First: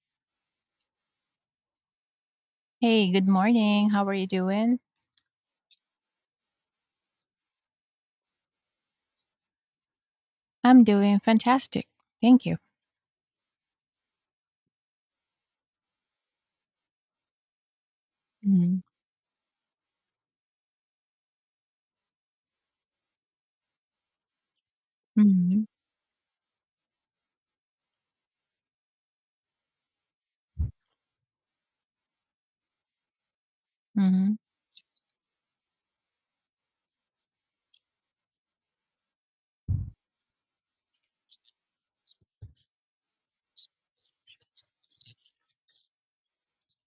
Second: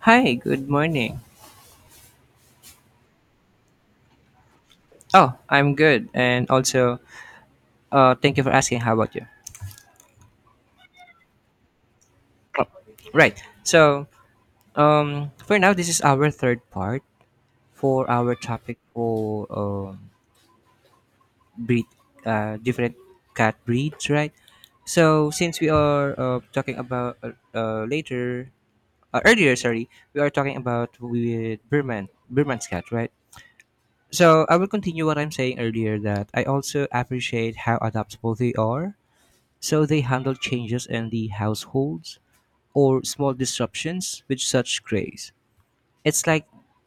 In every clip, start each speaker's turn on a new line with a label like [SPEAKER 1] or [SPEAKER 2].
[SPEAKER 1] Hi, good morning.
[SPEAKER 2] Hey, good morning. How are you doing?
[SPEAKER 1] Oh, I'm good. And also, thank you for asking. How about you?
[SPEAKER 2] I'm doing fantastic. Thank you.
[SPEAKER 1] Right. So, for now, this is our third part for our topic
[SPEAKER 2] Mhm,
[SPEAKER 1] for breed, different cat breeds, right? So, since
[SPEAKER 2] mhm,
[SPEAKER 1] we are talking about later, earlier, sorry, we are talking about with Burman, Burman's cat, right?
[SPEAKER 2] mhm.
[SPEAKER 1] So, I will continue what I'm saying earlier that I also appreciate how adaptable they are. So they handle changes in the households or small disruptions with such grace. It's like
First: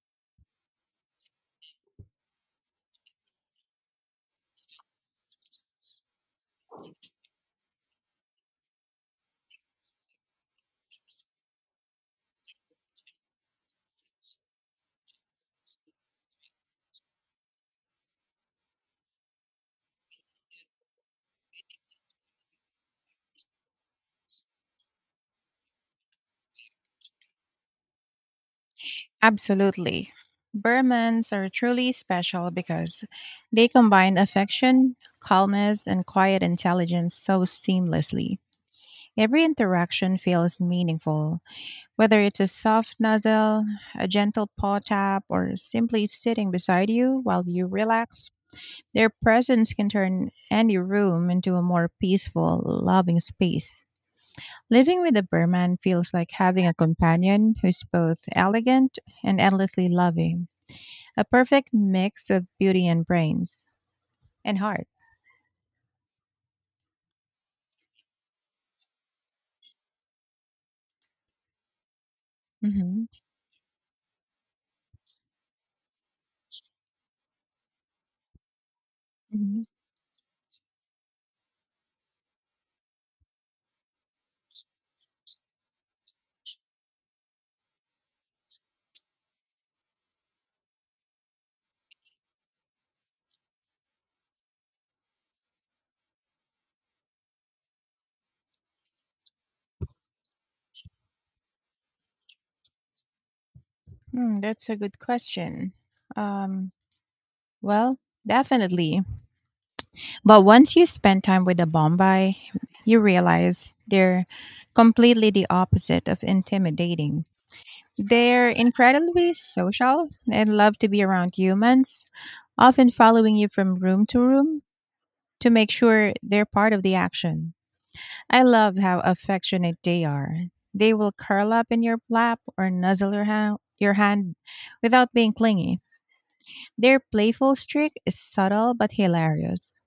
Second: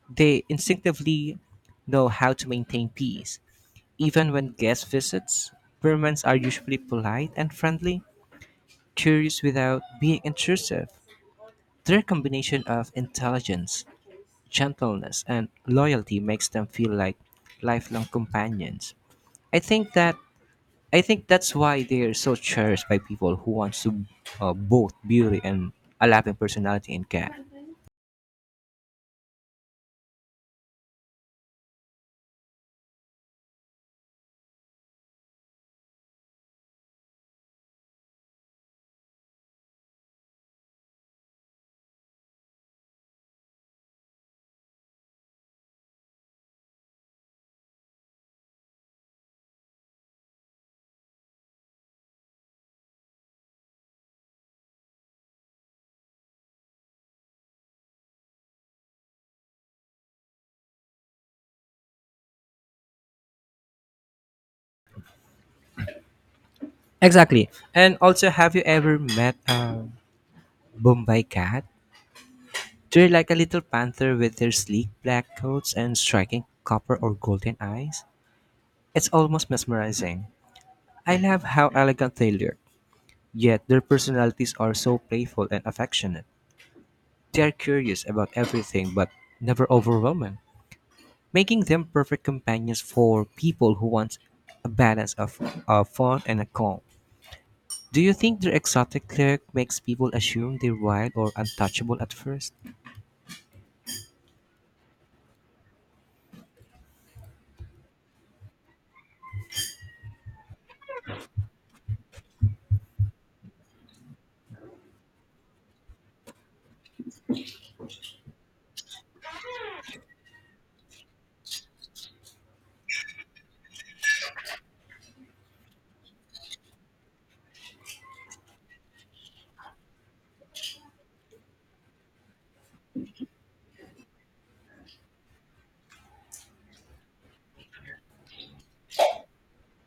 [SPEAKER 1] they instinctively know how to maintain peace. Even when guest visits, Burmans are usually polite and friendly, curious without being intrusive. Their combination of intelligence, gentleness, and loyalty makes them feel like lifelong companions. I think that I think that's why they're so cherished by people who wants to both beauty and a lapping personality in cat.
[SPEAKER 2] Absolutely. Burmans are truly special because they combine affection, calmness, and quiet intelligence so seamlessly. Every interaction feels meaningful, whether it's a soft nuzzle, a gentle paw tap, or simply sitting beside you while you relax. Their presence can turn any room into a more peaceful, loving space. Living with a Burman feels like having a companion who's both elegant and endlessly loving, a perfect mix of beauty and brains and heart.
[SPEAKER 1] Exactly. And also, have you ever met a Bombay cat?
[SPEAKER 2] Hmm.
[SPEAKER 1] They're like a little panther with their sleek black coats and striking copper or golden eyes. It's almost
[SPEAKER 2] Hmm,
[SPEAKER 1] mesmerizing. I love how elegant they look, yet their personalities are so playful and affectionate. They are curious about everything but never overwhelming, making them perfect companions for people who want a balance of fun and a calm. Do you think their exotic look makes people assume they're wild or untouchable at first?
[SPEAKER 2] that's a good question. Um, well, definitely. But once you spend time with a Bombay, you realize they're completely the opposite of intimidating. They're incredibly social and love to be around humans, often following you from room to room to make sure they're part of the action. I love how affectionate they are. They will curl up in your lap or nuzzle your hand, without being clingy. Their playful streak is subtle but hilarious,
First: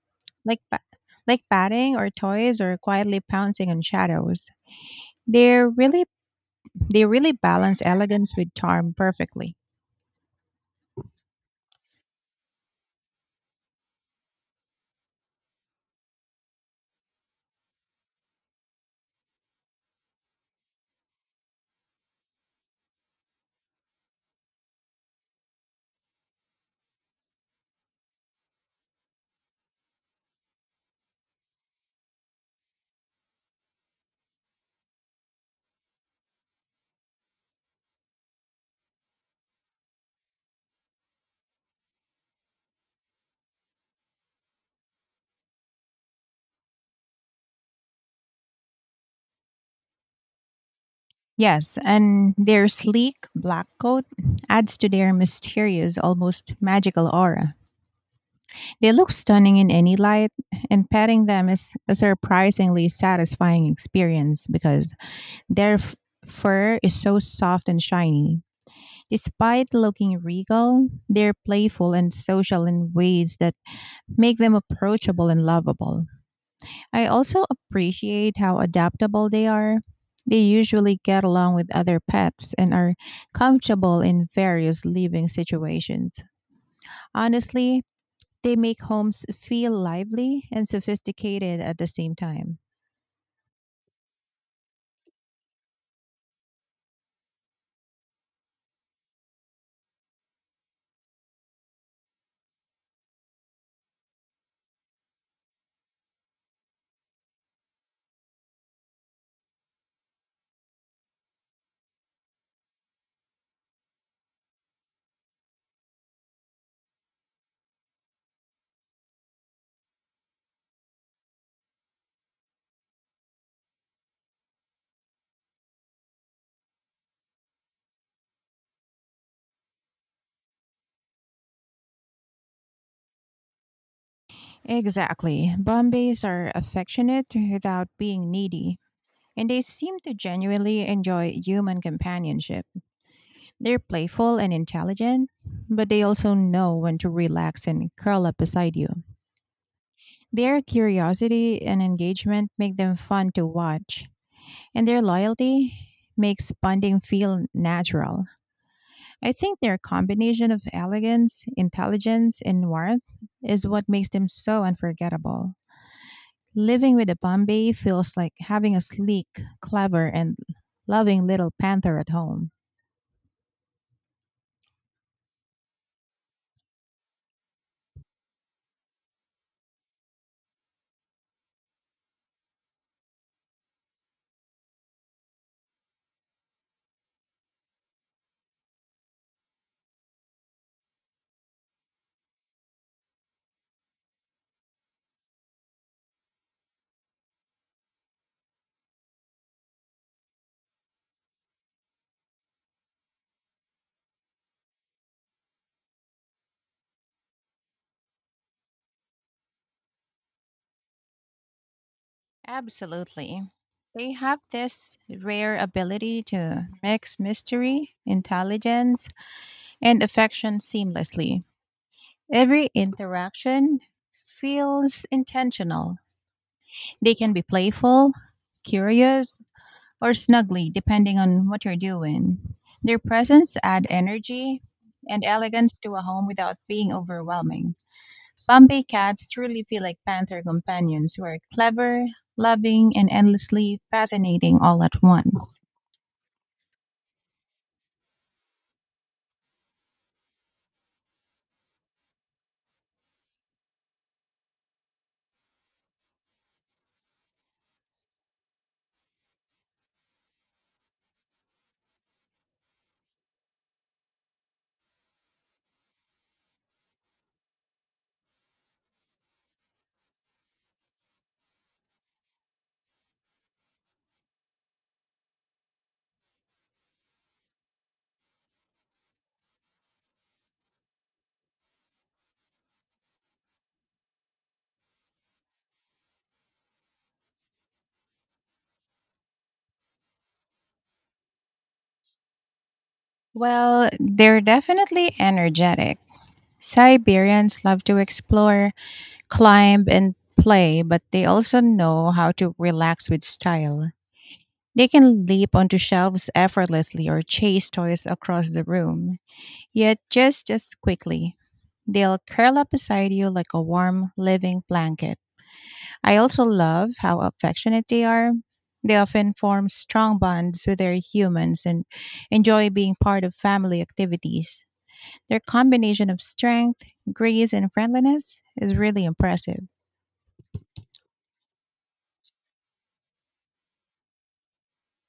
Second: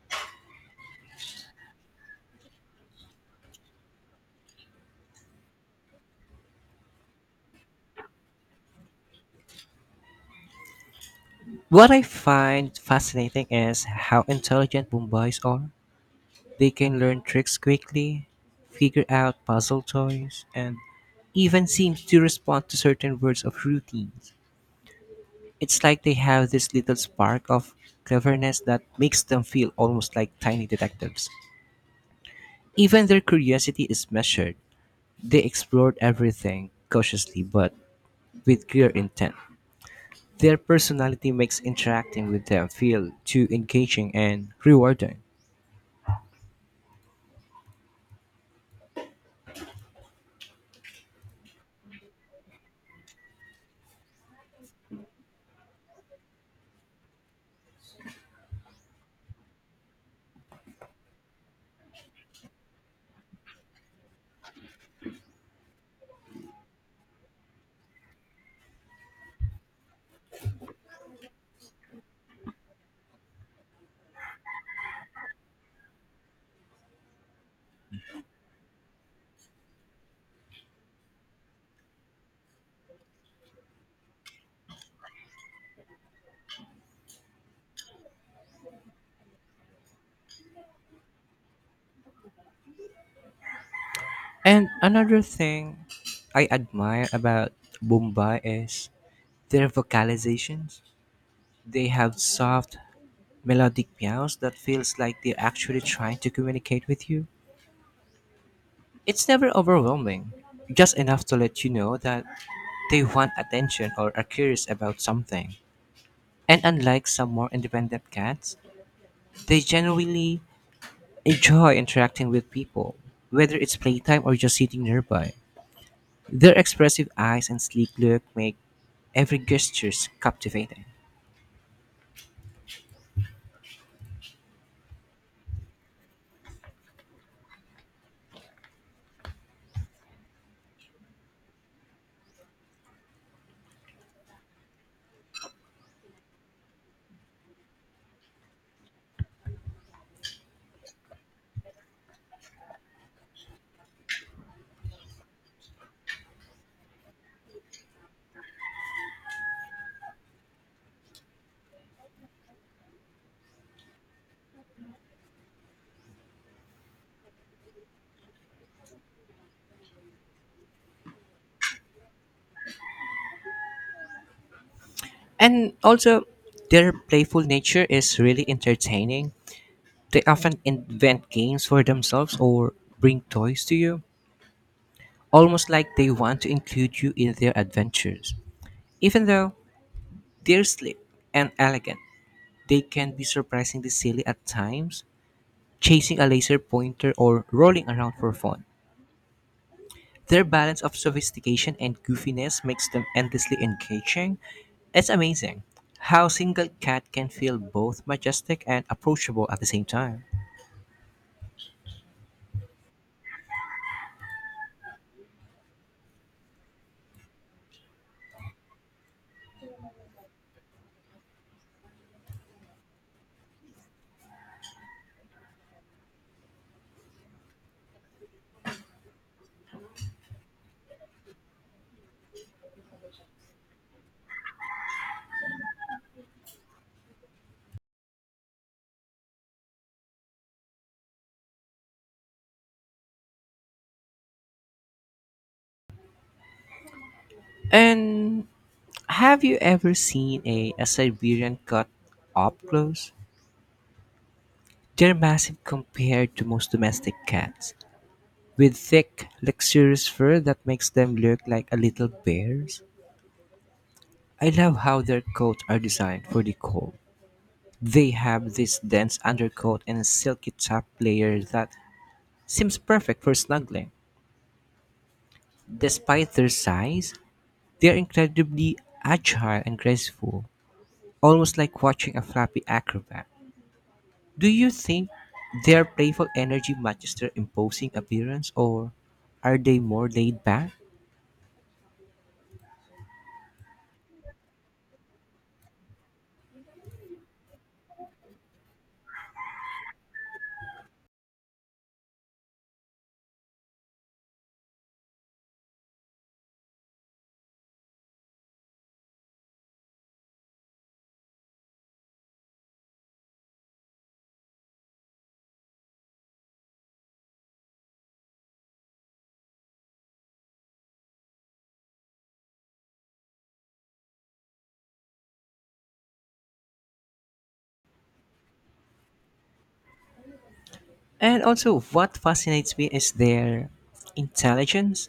[SPEAKER 2] like, like patting or toys or quietly pouncing on shadows. They're really they really balance elegance with charm perfectly.
[SPEAKER 1] What I find fascinating is how intelligent Mumbais are. They can learn tricks quickly, figure out puzzle toys, and even seem to respond to certain words of routines. It's like they have this little spark of cleverness that makes them feel almost like tiny detectives. Even their curiosity is measured. They explored everything cautiously but with clear intent. Their personality makes interacting with them feel too engaging and rewarding.
[SPEAKER 2] Yes, and their sleek black coat adds to their mysterious, almost magical aura. They look stunning in any light, and petting them is a surprisingly satisfying experience because their f- fur is so soft and shiny. Despite looking regal, they're playful and social in ways that make them approachable and lovable. I also appreciate how adaptable they are. They usually get along with other pets and are comfortable in various living situations. Honestly, they make homes feel lively and sophisticated at the same time.
[SPEAKER 1] And another thing I admire about Bombay is their vocalizations. They have soft, melodic meows that feels like they're actually trying to communicate with you. It's never overwhelming, just enough to let you know that they want attention or are curious about something. And unlike some more independent cats, they generally enjoy interacting with people, whether it's playtime or just sitting nearby. Their expressive eyes and sleek look make every gesture captivating.
[SPEAKER 2] Exactly. Bombays are affectionate without being needy, and they seem to genuinely enjoy human companionship. They're playful and intelligent, but they also know when to relax and curl up beside you. Their curiosity and engagement make them fun to watch, and their loyalty makes bonding feel natural. I think their combination of elegance, intelligence, and warmth is what makes them so unforgettable. Living with a Bombay feels like having a sleek, clever, and loving little panther at home.
[SPEAKER 1] And also, their playful nature is really entertaining. They often invent games for themselves or bring toys to you, almost like they want to include you in their adventures. Even though they're sleek and elegant, they can be surprisingly silly at times, chasing a laser pointer, or rolling around for fun. Their balance of sophistication and goofiness makes them endlessly engaging. It's amazing how single cat can feel both majestic and approachable at the same time.
[SPEAKER 2] Absolutely. They have this rare ability to mix mystery, intelligence, and affection seamlessly. Every interaction feels intentional. They can be playful, curious, or snuggly, depending on what you're doing. Their presence adds energy and elegance to a home without being overwhelming. Bombay cats truly feel like panther companions who are clever, loving, and endlessly fascinating all at once.
[SPEAKER 1] And have you ever seen a Siberian cat up close? They're massive compared to most domestic cats, with thick, luxurious fur that makes them look like a little bears. I love how their coats are designed for the cold. They have this dense undercoat and a silky top layer that seems perfect for snuggling. Despite their size, they are incredibly agile and graceful, almost like watching a flappy acrobat. Do you think their playful energy matches their imposing appearance, or are they more laid back?
[SPEAKER 2] Well, they're definitely energetic. Siberians love to explore, climb and play, but they also know how to relax with style. They can leap onto shelves effortlessly or chase toys across the room, yet just as quickly. They'll curl up beside you like a warm, living blanket. I also love how affectionate they are. They often form strong bonds with their humans and enjoy being part of family activities. Their combination of strength, grace, and friendliness is really impressive.
[SPEAKER 1] And also, what fascinates me is their intelligence.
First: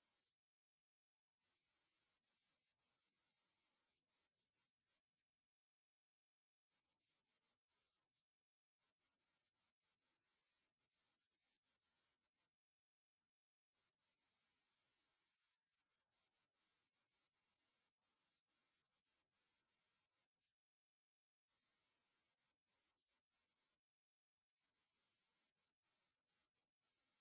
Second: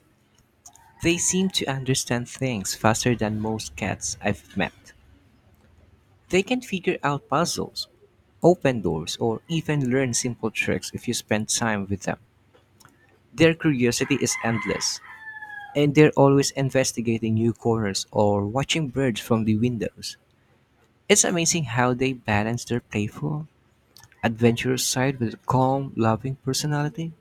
[SPEAKER 1] They seem to understand things faster than most cats I've met. They can figure out puzzles, open doors, or even learn simple tricks if you spend time with them. Their curiosity is endless, and they're always investigating new corners or watching birds from the windows. It's amazing how they balance their playful, adventurous side with a calm, loving personality.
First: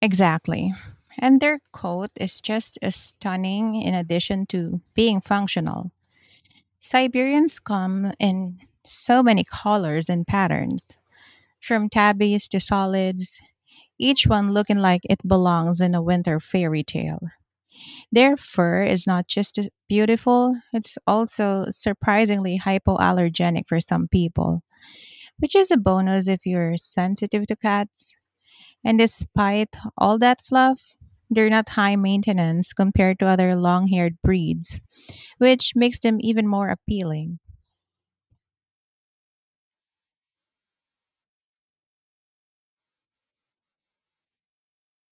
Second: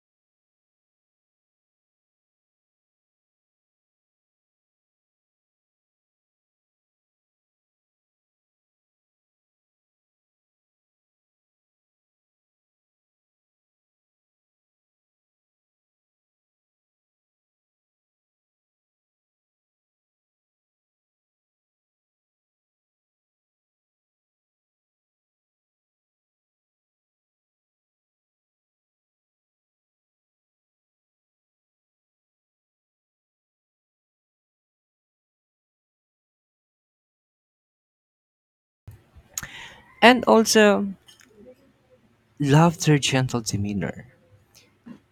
[SPEAKER 2] Exactly. And their coat is just as stunning in addition to being functional. Siberians come in so many colors and patterns, from tabbies to solids, each one looking like it belongs in a winter fairy tale. Their fur is not just beautiful, it's also surprisingly hypoallergenic for some people, which is a bonus if you're sensitive to cats. And despite all that fluff, they're not high maintenance compared to other long haired breeds, which makes them even more appealing.
[SPEAKER 1] And also, love their gentle demeanor.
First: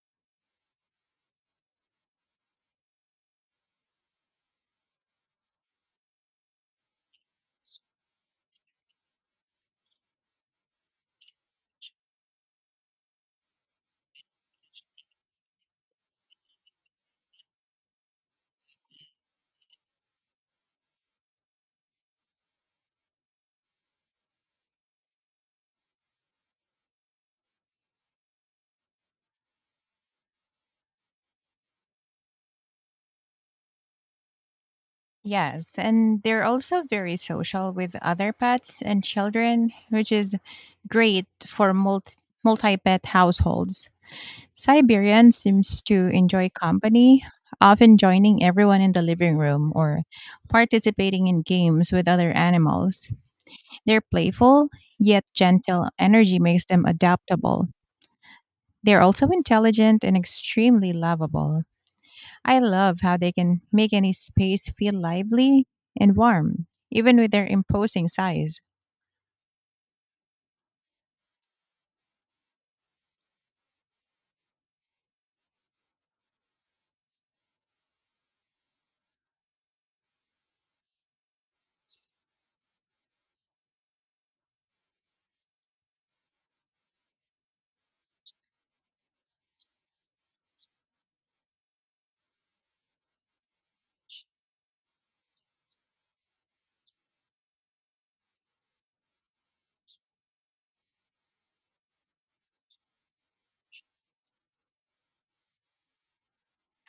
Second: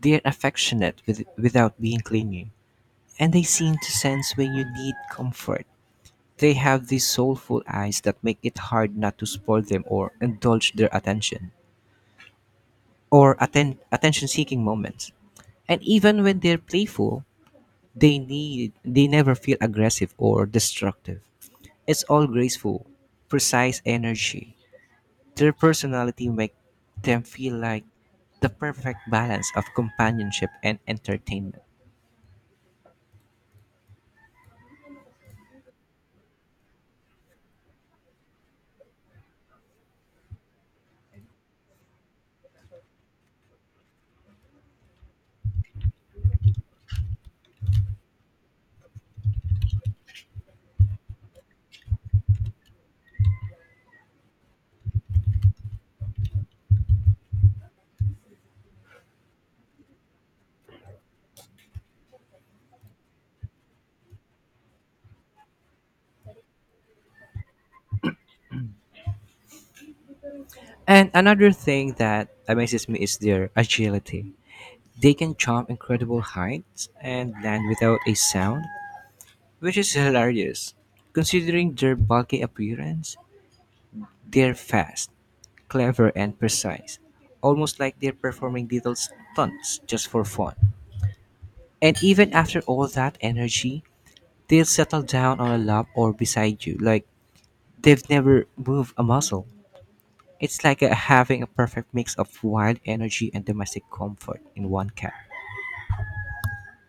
[SPEAKER 1] They're affectionate with, without being clingy, and they seem to sense when you need comfort. They have these soulful eyes that make it hard not to spoil them or indulge their attention or attention-seeking moments. And even when they're playful, they never feel aggressive or destructive. It's all graceful, precise energy. Their personality make them feel like the perfect balance of companionship and entertainment.
[SPEAKER 2] Yes, and they're also very social with other pets and children, which is great for multi pet households. Siberian seems to enjoy company, often joining everyone in the living room or participating in games with other animals. Their playful yet gentle energy makes them adaptable. They're also intelligent and extremely lovable. I love how they can make any space feel lively and warm, even with their imposing size.
[SPEAKER 1] And another thing that amazes me is their agility. They can jump incredible heights and land without a sound, which is hilarious. Considering their bulky appearance, they're fast, clever, and precise, almost like they're performing little stunts just for fun. And even after all that energy, they'll settle down on a lap or beside you like they've never moved a muscle. It's like having a perfect mix of wild energy and domestic comfort in one cat.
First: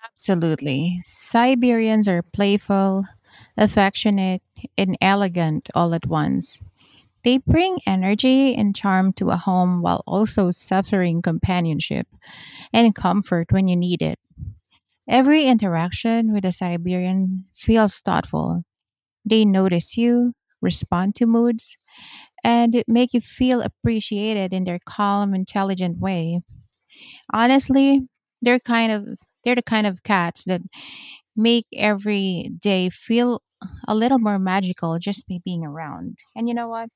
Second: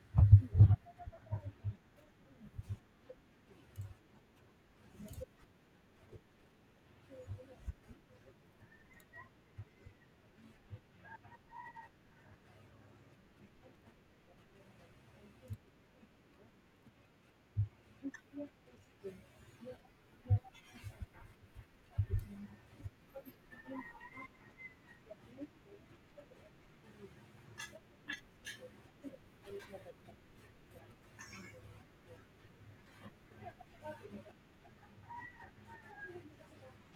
[SPEAKER 2] Absolutely. Siberians are playful, affectionate, and elegant all at once. They bring energy and charm to a home while also suffering companionship and comfort when you need it. Every interaction with a Siberian feels thoughtful. They notice you, respond to moods, and make you feel appreciated in their calm, intelligent way. Honestly, they're kind of they're the kind of cats that make every day feel a little more magical just by being around. And you know what?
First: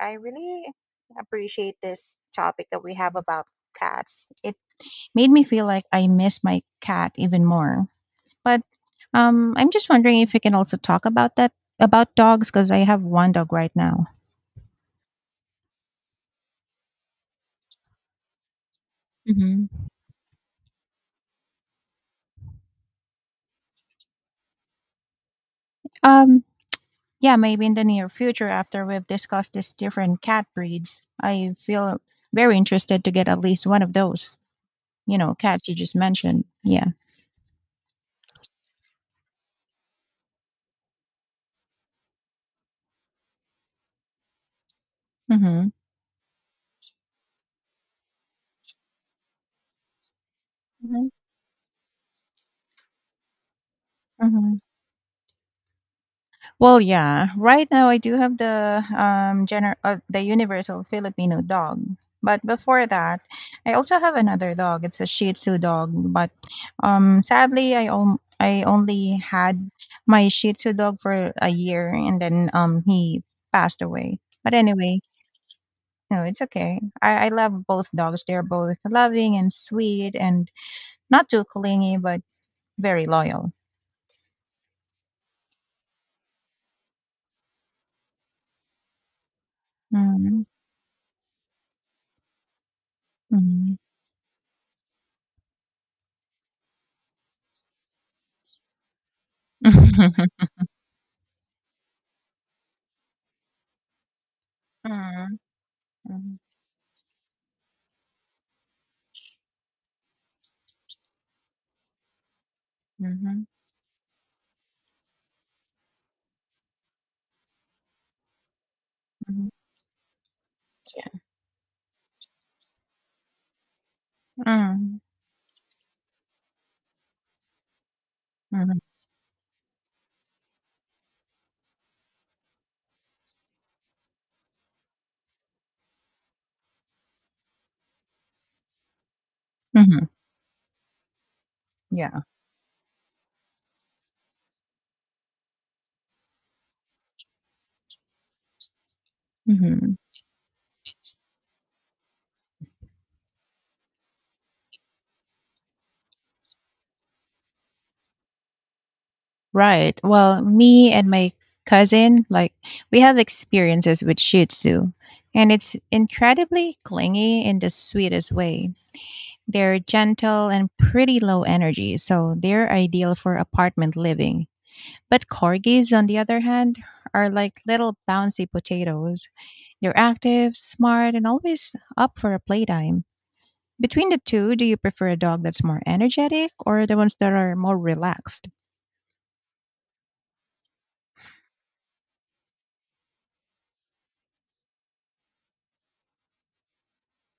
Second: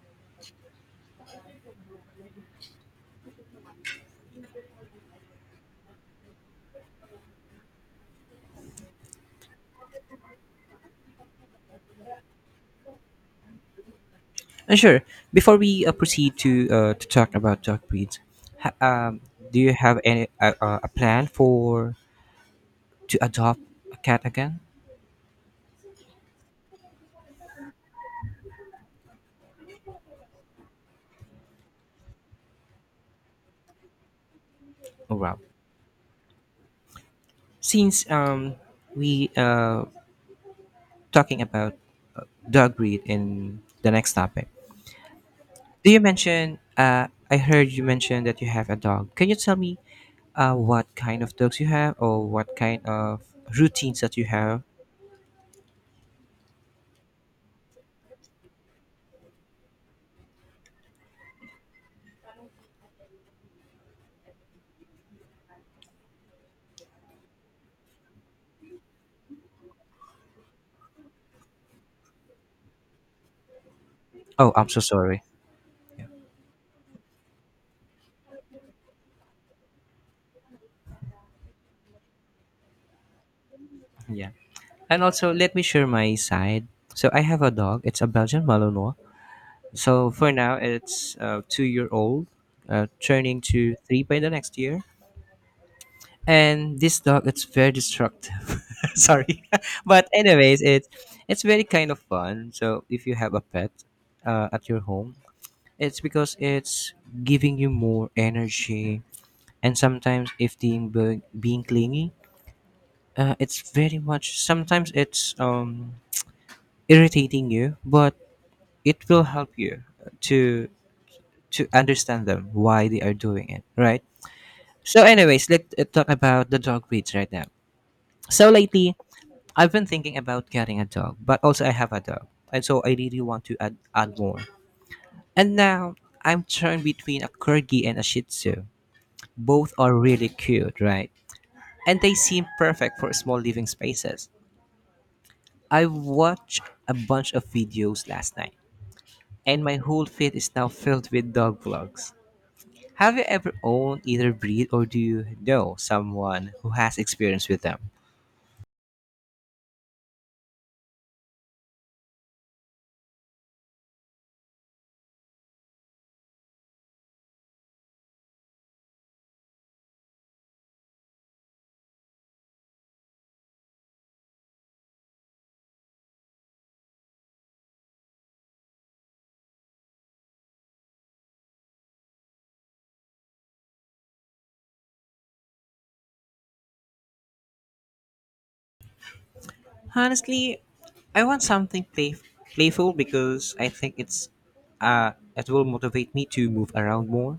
[SPEAKER 2] I really appreciate this topic that we have about cats. It made me feel like I miss my cat even more. But I'm just wondering if you can also talk about that about dogs because I have one dog right now.
[SPEAKER 1] Sure. Before we proceed to talk about dog breeds, ha- um, do
[SPEAKER 2] Hmm.
[SPEAKER 1] you have any a plan for to adopt a cat again?
[SPEAKER 2] Um, yeah, maybe in the near future after we've discussed these different cat breeds, I feel very interested to get at least one of those.
[SPEAKER 1] Oh
[SPEAKER 2] You know,
[SPEAKER 1] wow!
[SPEAKER 2] cats you just mentioned. Yeah.
[SPEAKER 1] Since we talking about dog breed in the next topic,
[SPEAKER 2] Mm-hmm.
[SPEAKER 1] do you mention? I heard you mention that you have a dog. Can you tell me what
[SPEAKER 2] Hmm.
[SPEAKER 1] kind of dogs you have, or what kind of routines that you
[SPEAKER 2] mm hmm
[SPEAKER 1] have?
[SPEAKER 2] Well, yeah. Right now, I do have the the universal Filipino dog. But before that, I also have another dog. It's a Shih Tzu dog. But sadly, I only had my Shih Tzu dog for a year, and then he passed away.
[SPEAKER 1] Oh,
[SPEAKER 2] But
[SPEAKER 1] I'm so
[SPEAKER 2] anyway,
[SPEAKER 1] sorry.
[SPEAKER 2] no, it's okay. I love both dogs. They're both loving and sweet, and not too clingy, but very loyal.
[SPEAKER 1] Yeah. And also, let me share my side. So I have a dog. It's a Belgian Malinois. So for
[SPEAKER 2] Mm-hmm.
[SPEAKER 1] now, it's 2-year old, turning to 3 by the next year. And this dog, it's very destructive. Sorry, but
[SPEAKER 2] Mm-hmm.
[SPEAKER 1] anyways, it's very kind of fun. So if you have a pet at your home, it's because it's giving you more energy. And sometimes, if being clingy,
[SPEAKER 2] Mm-hmm.
[SPEAKER 1] it's very much. Sometimes it's irritating you, but it will
[SPEAKER 2] Mhm,
[SPEAKER 1] help you to
[SPEAKER 2] yeah.
[SPEAKER 1] understand them why they are doing it, right?
[SPEAKER 2] Mm,
[SPEAKER 1] So anyways, let's talk about the dog breeds right now. So
[SPEAKER 2] mhm,
[SPEAKER 1] lately, I've been thinking about getting a dog, but also I have a dog, and so I really want to add more. And now I'm torn between a corgi and a Shih Tzu. Both are
[SPEAKER 2] mhm,
[SPEAKER 1] really cute, right? And they
[SPEAKER 2] yeah,
[SPEAKER 1] seem perfect for small living spaces. I watched a bunch of videos last night, and my
[SPEAKER 2] mhm.
[SPEAKER 1] whole feed is now filled with dog vlogs. Have you ever owned either breed or do you know someone who has experience with them?
[SPEAKER 2] Right. Well, me and my cousin, like, we have experiences with Shih Tzu, and it's incredibly clingy in the sweetest way. They're gentle and pretty low energy, so they're ideal for apartment living. But corgis, on the other hand, are like little bouncy potatoes. They're active, smart, and always up for a playtime. Between the two, do you prefer a dog that's more energetic or the ones that are more relaxed?
[SPEAKER 1] Honestly, I want something playful because I think it will motivate me to move around more.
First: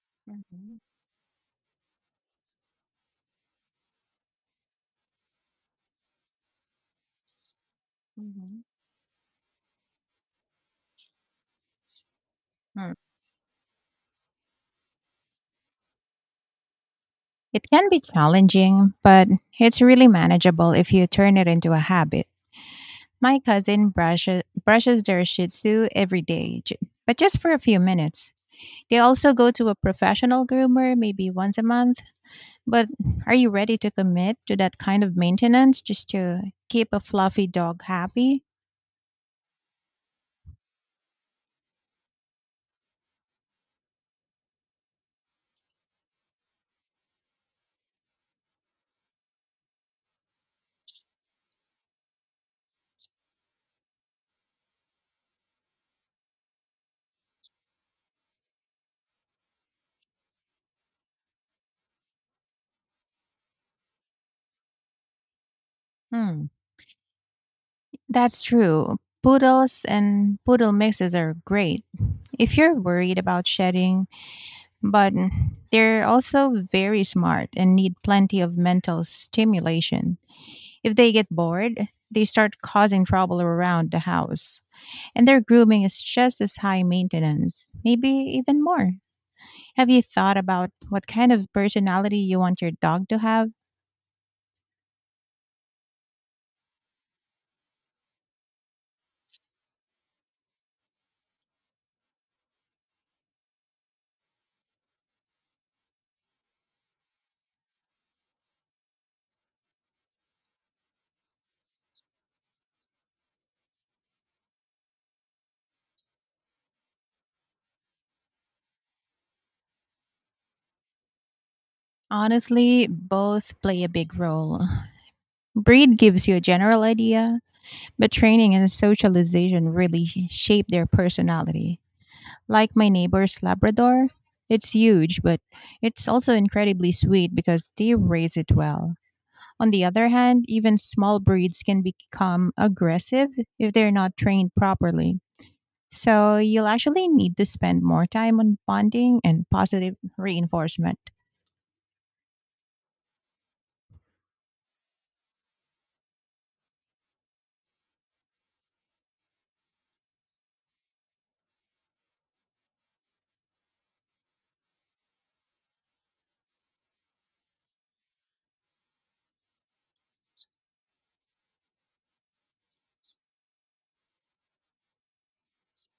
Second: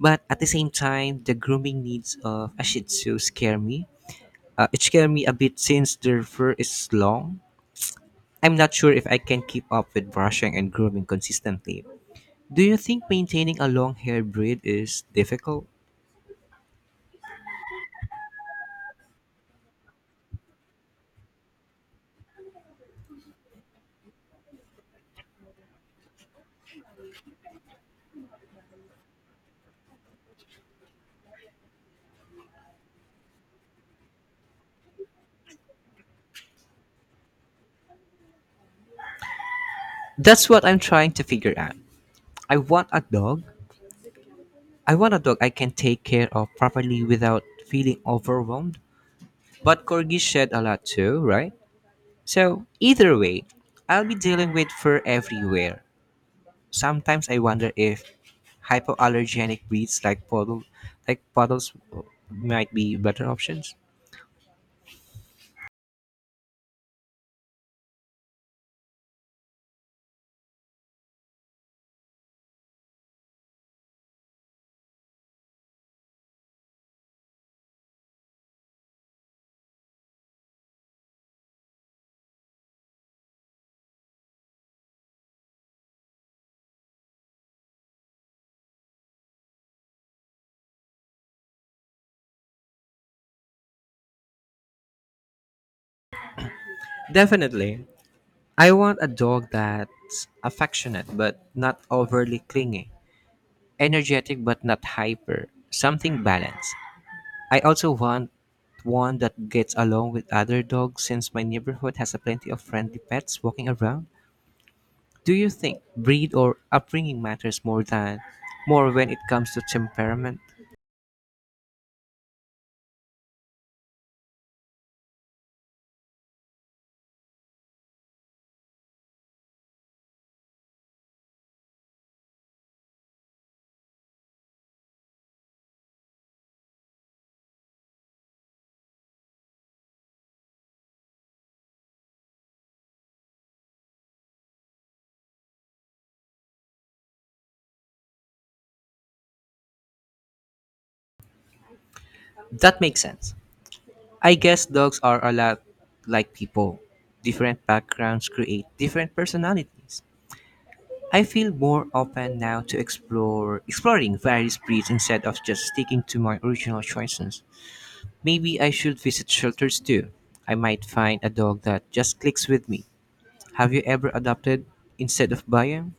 [SPEAKER 1] But at the same
[SPEAKER 2] Mhm,
[SPEAKER 1] time, the grooming needs of a Shih Tzu scare me. It scared me a bit since their fur is long. I'm
[SPEAKER 2] mhm.
[SPEAKER 1] not sure if I can keep up with brushing and grooming consistently. Do you
[SPEAKER 2] Hmm.
[SPEAKER 1] think maintaining a long hair breed is difficult?
[SPEAKER 2] It can be challenging, but it's really manageable if you turn it into a habit. My cousin brushes their Shih Tzu every day, but just for a few minutes. They also go to a professional groomer maybe once a month. But are you ready to commit to that kind of maintenance just to keep a fluffy dog happy?
[SPEAKER 1] That's what I'm trying to figure out. I want a dog. I want a dog I can take care of properly without feeling overwhelmed. But corgis shed a lot too, right? So either way, I'll be dealing with fur everywhere. Sometimes I wonder if hypoallergenic breeds like poodles might be better options.
[SPEAKER 2] Hmm. That's true. Poodles and poodle mixes are great if you're worried about shedding, but they're also very smart and need plenty of mental stimulation. If they get bored, they start causing trouble around the house. And their grooming is just as high maintenance, maybe even more. Have you thought about what kind of personality you want your dog to have?
[SPEAKER 1] Definitely. I want a dog that's affectionate but not overly clingy, energetic but not hyper, something balanced. I also want one that gets along with other dogs since my neighborhood has a plenty of friendly pets walking around. Do you think breed or upbringing matters more than more when it comes to temperament?
[SPEAKER 2] Honestly, both play a big role. Breed gives you a general idea, but training and socialization really shape their personality. Like my neighbor's Labrador, it's huge, but it's also incredibly sweet because they raise it well. On the other hand, even small breeds can become aggressive if they're not trained properly. So you'll actually need to spend more time on bonding and positive reinforcement.
[SPEAKER 1] That makes sense. I guess dogs are a lot like people. Different backgrounds create different personalities. I feel more open now to explore exploring various breeds instead of just sticking to my original choices. Maybe I should visit shelters too. I might find a dog that just clicks with me. Have you ever adopted instead of buying?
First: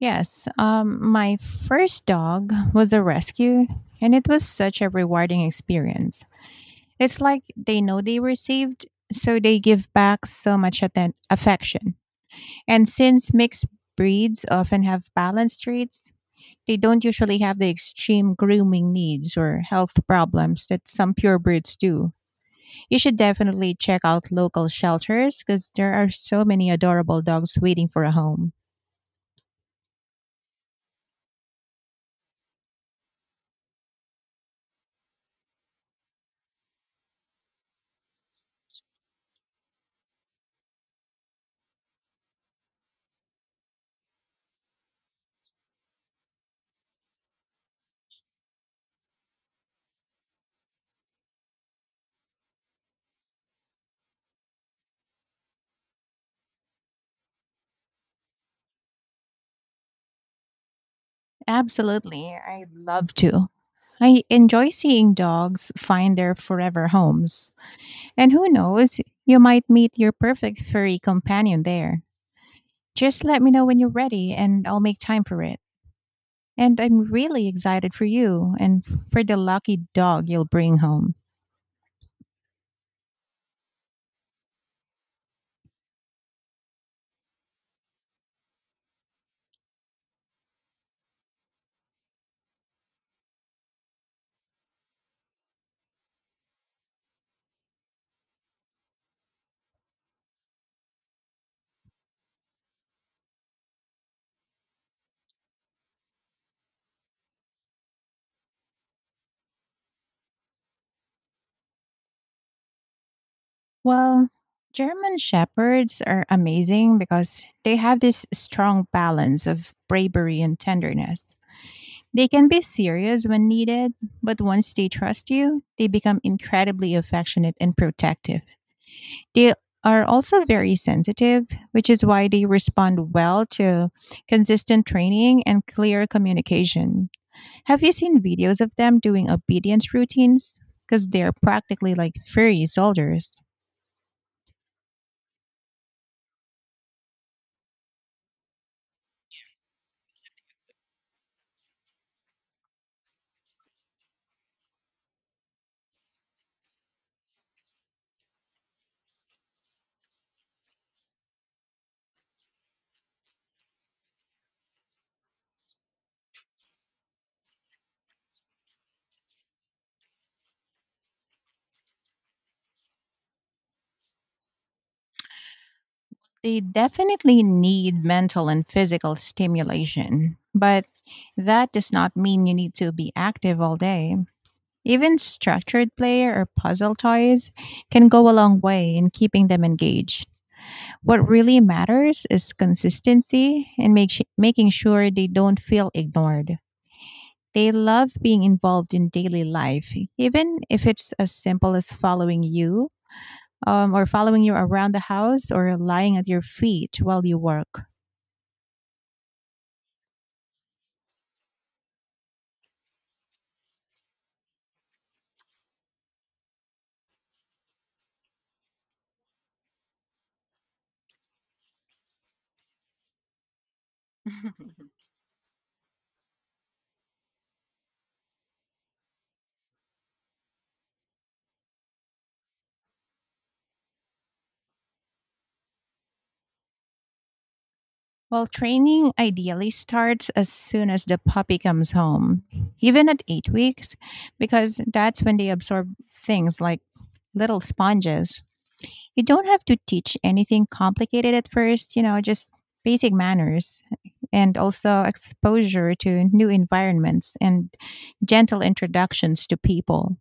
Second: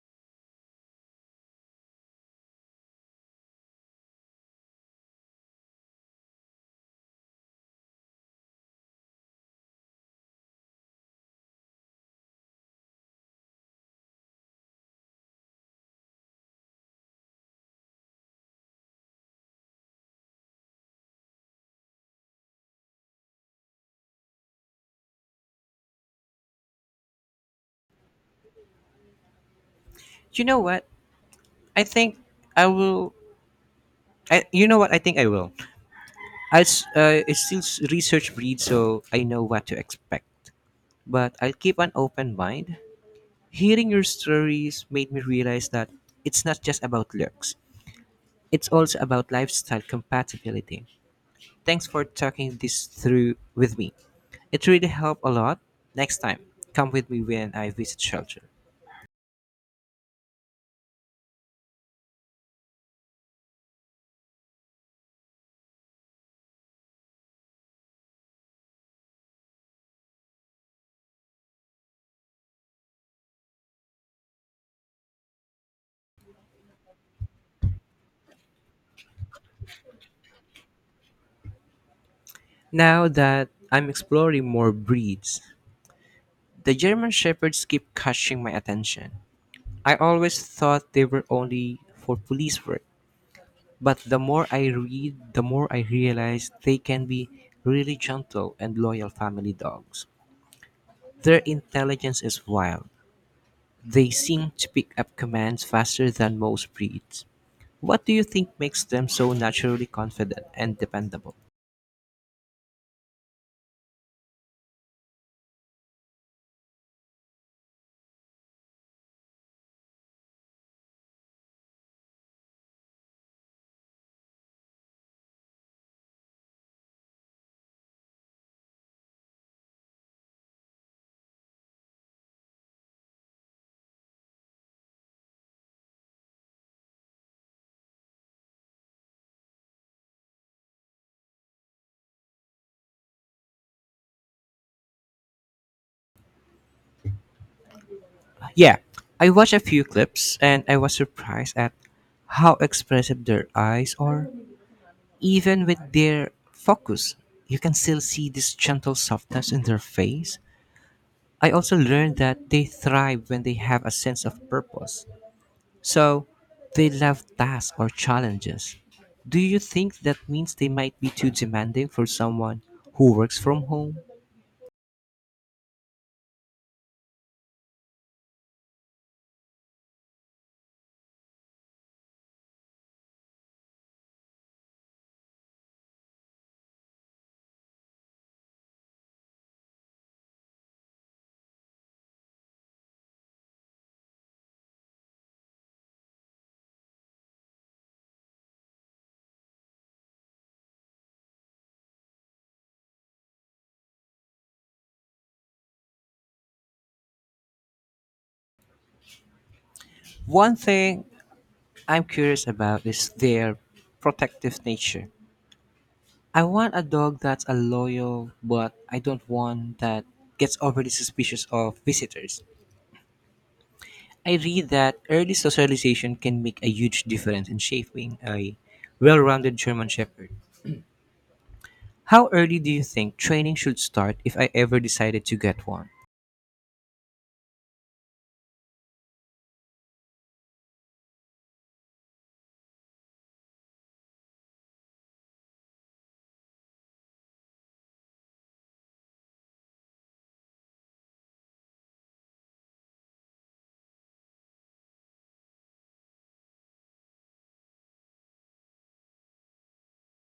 [SPEAKER 2] Yes, my first dog was a rescue, and it was such a rewarding experience. It's like they know they were saved, so they give back so much affection. And since mixed breeds often have balanced traits, they don't usually have the extreme grooming needs or health problems that some purebreds do. You should definitely check out local shelters because there are so many adorable dogs waiting for a home.
[SPEAKER 1] You know what? I think I will. I, you know what? I think I will. I still research breed, so I know what to expect. But I'll keep an open mind. Hearing your stories made me realize that it's not just about looks, it's also about lifestyle compatibility. Thanks for talking this through with me. It really helped a lot. Next time, come with me when I visit shelter.
[SPEAKER 2] Absolutely, I'd love to. I enjoy seeing dogs find their forever homes. And who knows, you might meet your perfect furry companion there. Just let me know when you're ready and I'll make time for it. And I'm really excited for you and for the lucky dog you'll bring home.
[SPEAKER 1] Now that I'm exploring more breeds, the German Shepherds keep catching my attention. I always thought they were only for police work, but the more I read, the more I realize they can be really gentle and loyal family dogs. Their intelligence is wild. They seem to pick up commands faster than most breeds. What do you think makes them so naturally confident and dependable?
[SPEAKER 2] Well, German Shepherds are amazing because they have this strong balance of bravery and tenderness. They can be serious when needed, but once they trust you, they become incredibly affectionate and protective. They are also very sensitive, which is why they respond well to consistent training and clear communication. Have you seen videos of them doing obedience routines? Because they're practically like furry soldiers.
[SPEAKER 1] Yeah, I watched a few clips and I was surprised at how expressive their eyes are. Even with their focus, you can still see this gentle softness in their face. I also learned that they thrive when they have a sense of purpose. So, they love tasks or challenges. Do you think that means they might be too demanding for someone who works from home?
[SPEAKER 2] They definitely need mental and physical stimulation, but that does not mean you need to be active all day. Even structured play or puzzle toys can go a long way in keeping them engaged. What really matters is consistency and making sure they don't feel ignored. They love being involved in daily life, even if it's as simple as following you around the house or lying at your feet while you work.
[SPEAKER 1] One thing I'm curious about is their protective nature. I want a dog that's a loyal, but I don't want that gets overly suspicious of visitors. I read that early socialization can make a huge difference in shaping a well-rounded German Shepherd. How early do you think training should start if I ever decided to get one?
[SPEAKER 2] Well, training ideally starts as soon as the puppy comes home, even at 8 weeks, because that's when they absorb things like little sponges. You don't have to teach anything complicated at first, you know, just basic manners and also exposure to new environments and gentle introductions to people.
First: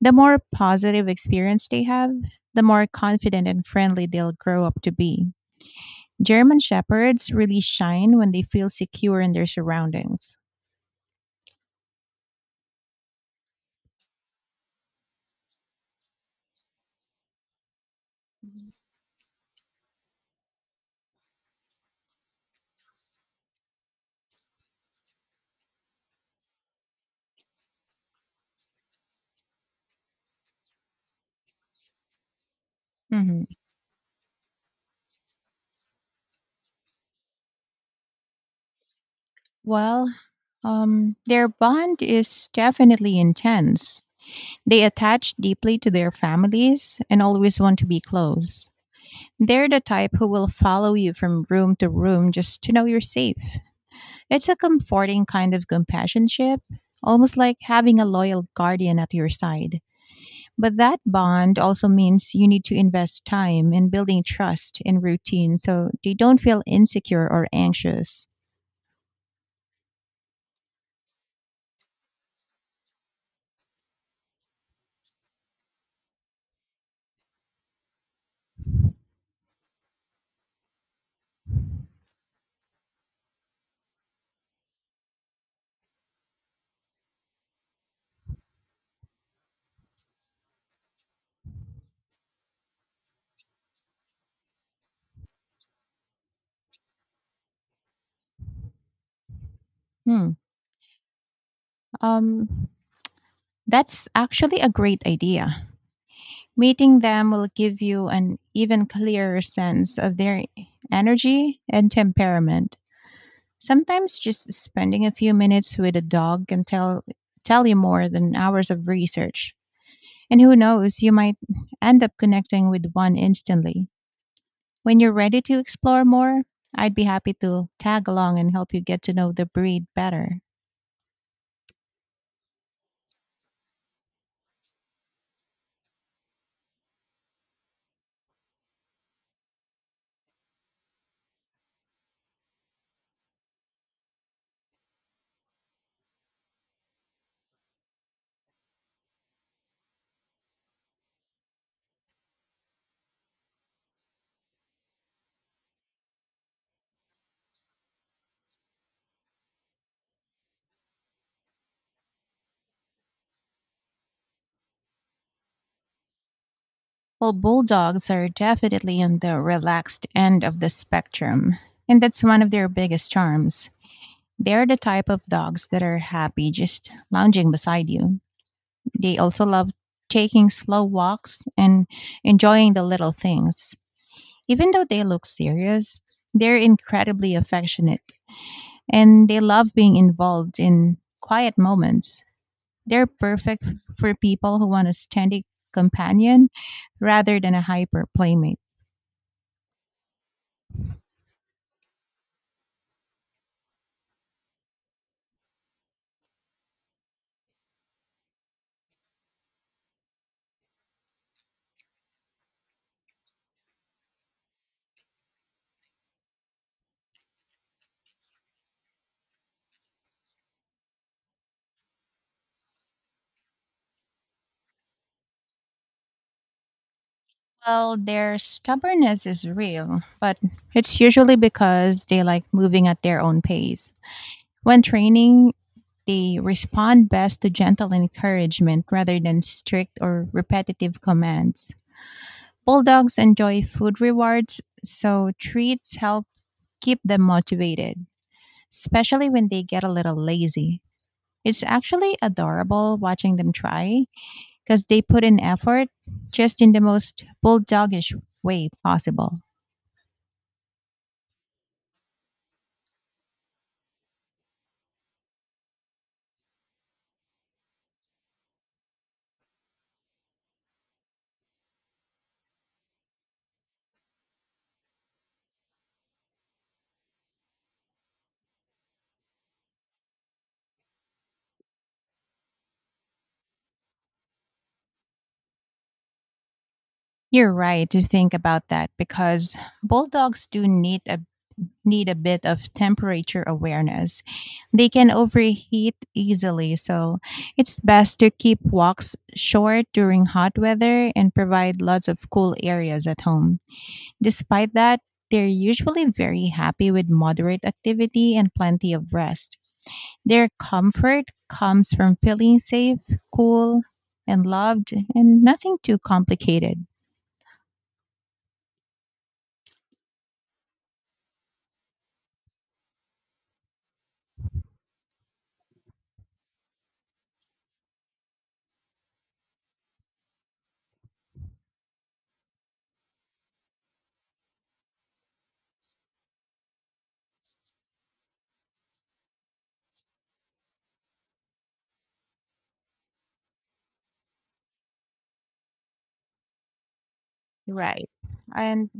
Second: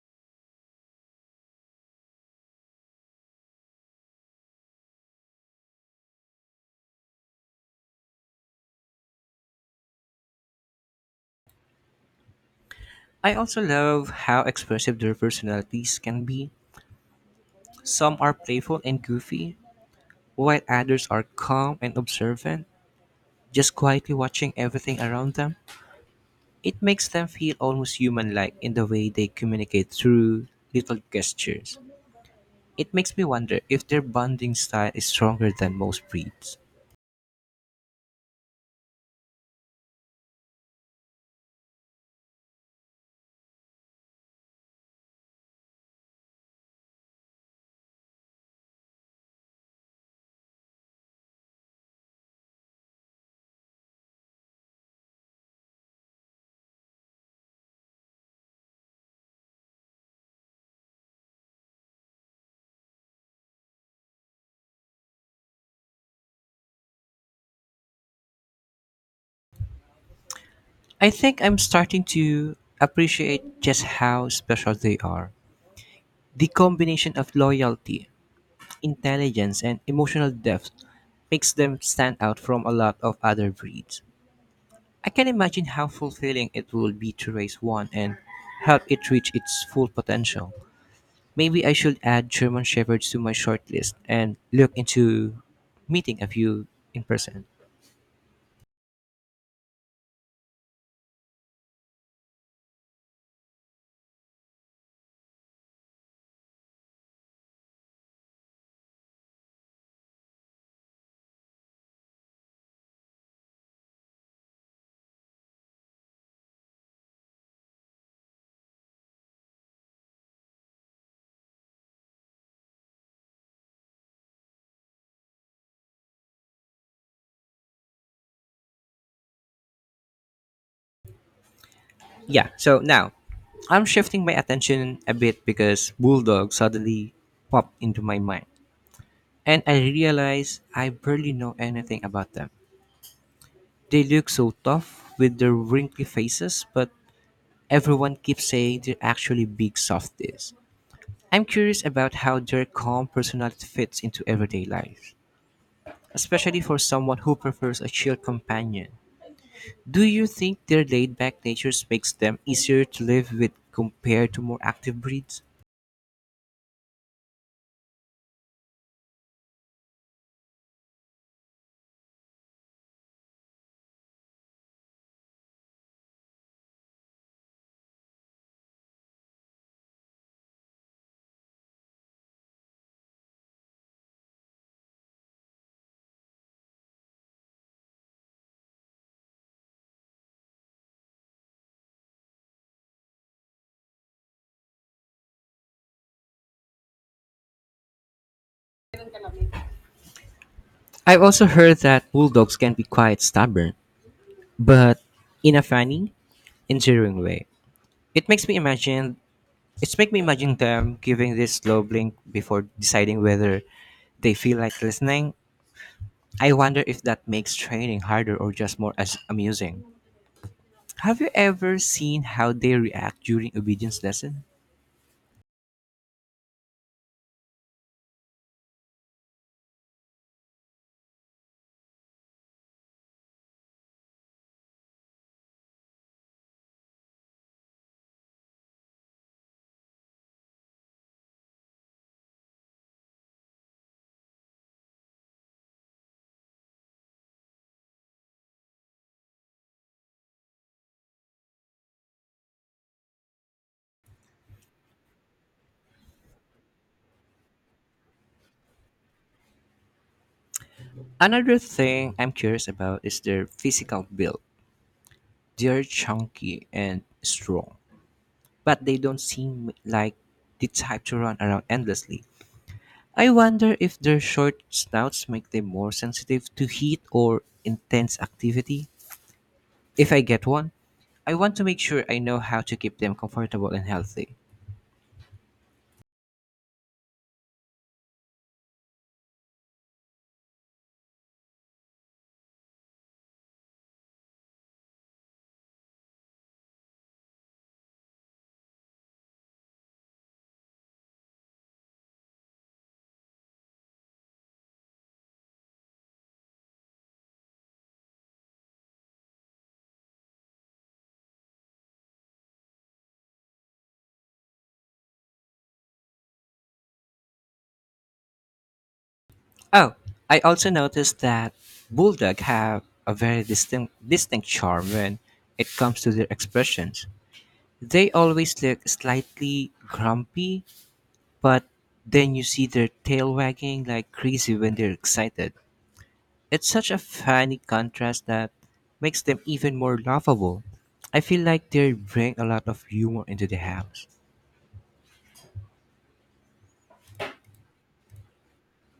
[SPEAKER 2] The more positive experience they have, the more confident and friendly they'll grow up to be. German Shepherds really shine when they feel secure in their surroundings.
[SPEAKER 1] I also love how expressive their personalities can be. Some are playful and goofy, while others are calm and observant, just quietly watching everything around them. It makes them feel almost human like in the way they communicate through little gestures. It makes me
[SPEAKER 2] Mhm.
[SPEAKER 1] wonder if their bonding style is stronger than most breeds.
[SPEAKER 2] Well, their bond is definitely intense. They attach deeply to their families and always want to be close. They're the type who will follow you from room to room just to know you're safe. It's a comforting kind of companionship, almost like having a loyal guardian at your side. But that bond also means you need to invest time in building trust and routine so they don't feel insecure or anxious.
[SPEAKER 1] I think I'm starting to appreciate just how special they are. The combination of loyalty, intelligence, and emotional depth makes them stand out from a lot of other breeds. I can imagine how fulfilling it will be to raise one and help it reach its full potential. Maybe I should add German Shepherds to my short list and look into meeting a few in person.
[SPEAKER 2] Hmm. Um, that's actually a great idea. Meeting them will give you an even clearer sense of their energy and temperament. Sometimes just spending a few minutes with a dog can tell you more than hours of research. And who knows, you might end up connecting with one instantly. When you're ready to explore more, I'd be happy to tag along and help you get to know the breed better.
[SPEAKER 1] Yeah, so now I'm shifting my attention a bit because Bulldog suddenly popped into my mind. And I realize I barely know anything about them. They look so tough with their wrinkly faces, but everyone keeps saying they're actually big softies. I'm curious about how their calm personality fits into everyday life, especially for someone who prefers a chill companion. Do you think their laid-back natures makes them easier to live with compared to more active breeds?
[SPEAKER 2] Well, bulldogs are definitely on the relaxed end of the spectrum, and that's one of their biggest charms. They're the type of dogs that are happy just lounging beside you. They also love taking slow walks and enjoying the little things. Even though they look serious, they're incredibly affectionate and they love being involved in quiet moments. They're perfect for people who want a steady companion rather than a hyper playmate.
[SPEAKER 1] I've also heard that bulldogs can be quite stubborn, but in a funny, endearing way. It makes me imagine them giving this slow blink before deciding whether they feel like listening. I wonder if that makes training harder or just more as amusing. Have you ever seen how they react during obedience lesson?
[SPEAKER 2] Well, their stubbornness is real, but it's usually because they like moving at their own pace. When training, they respond best to gentle encouragement rather than strict or repetitive commands. Bulldogs enjoy food rewards, so treats help keep them motivated, especially when they get a little lazy. It's actually adorable watching them try because they put in effort just in the most bulldogish way possible.
[SPEAKER 1] Another thing I'm curious about is their physical build. They're chunky and strong, but they don't seem like the type to run around endlessly. I wonder if their short snouts make them more sensitive to heat or intense activity. If I get one, I want to make sure I know how to keep them comfortable and healthy.
[SPEAKER 2] You're right to think about that because bulldogs do need a bit of temperature awareness. They can overheat easily, so it's best to keep walks short during hot weather and provide lots of cool areas at home. Despite that, they're usually very happy with moderate activity and plenty of rest. Their comfort comes from feeling safe, cool, and loved, and nothing too complicated.
[SPEAKER 1] Oh, I also noticed that bulldog have a very distinct charm when it comes to their expressions. They always look slightly grumpy, but then you see their tail wagging like crazy when they're excited. It's such a funny contrast that makes them even more laughable. I feel like they bring a lot of humor into the house.
[SPEAKER 2] Right. And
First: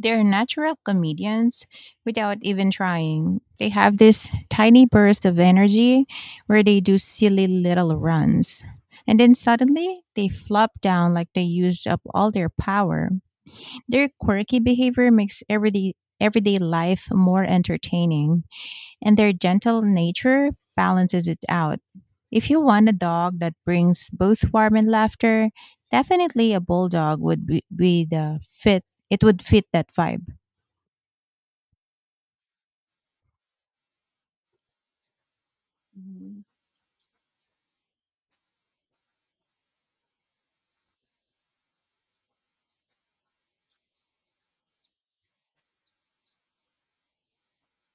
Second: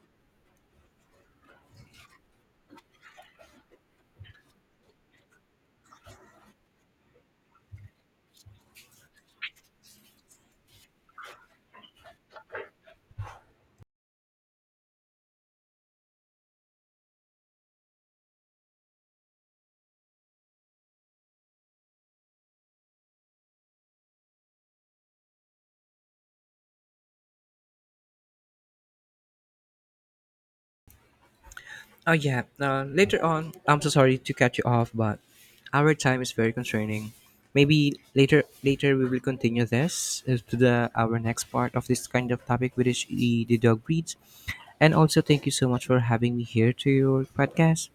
[SPEAKER 2] they're natural comedians without even trying. They have this tiny burst of energy where they do silly little runs. And then suddenly they flop down like they used up all their power. Their quirky behavior makes everyday life more entertaining, and their gentle nature balances it out. If you want a dog that brings both warmth and laughter, definitely a bulldog would be the fit. It would fit that vibe.
[SPEAKER 1] Oh yeah. Later on, I'm so sorry to cut you off, but our time is
[SPEAKER 2] Mhm,
[SPEAKER 1] very constraining. Maybe later we will continue this to the our next part of this kind of topic, which is the dog breeds. And also, thank you so much for having me here to your podcast.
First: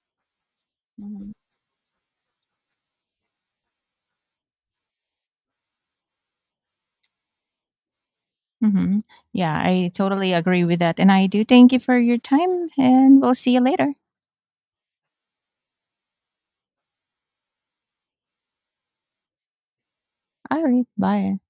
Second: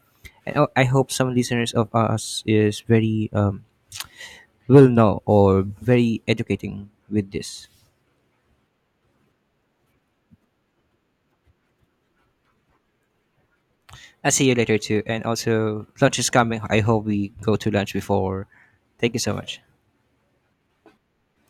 [SPEAKER 1] And oh, I hope
[SPEAKER 2] mhm,
[SPEAKER 1] some listeners of us is very will know or very educating with this.
[SPEAKER 2] mhm. Yeah, I totally agree with that. And I do thank you for your time, and we'll see you later.
[SPEAKER 1] I'll see you later too. And also, lunch is coming. I hope we go to lunch before. Thank you so much.
[SPEAKER 2] All right. Bye.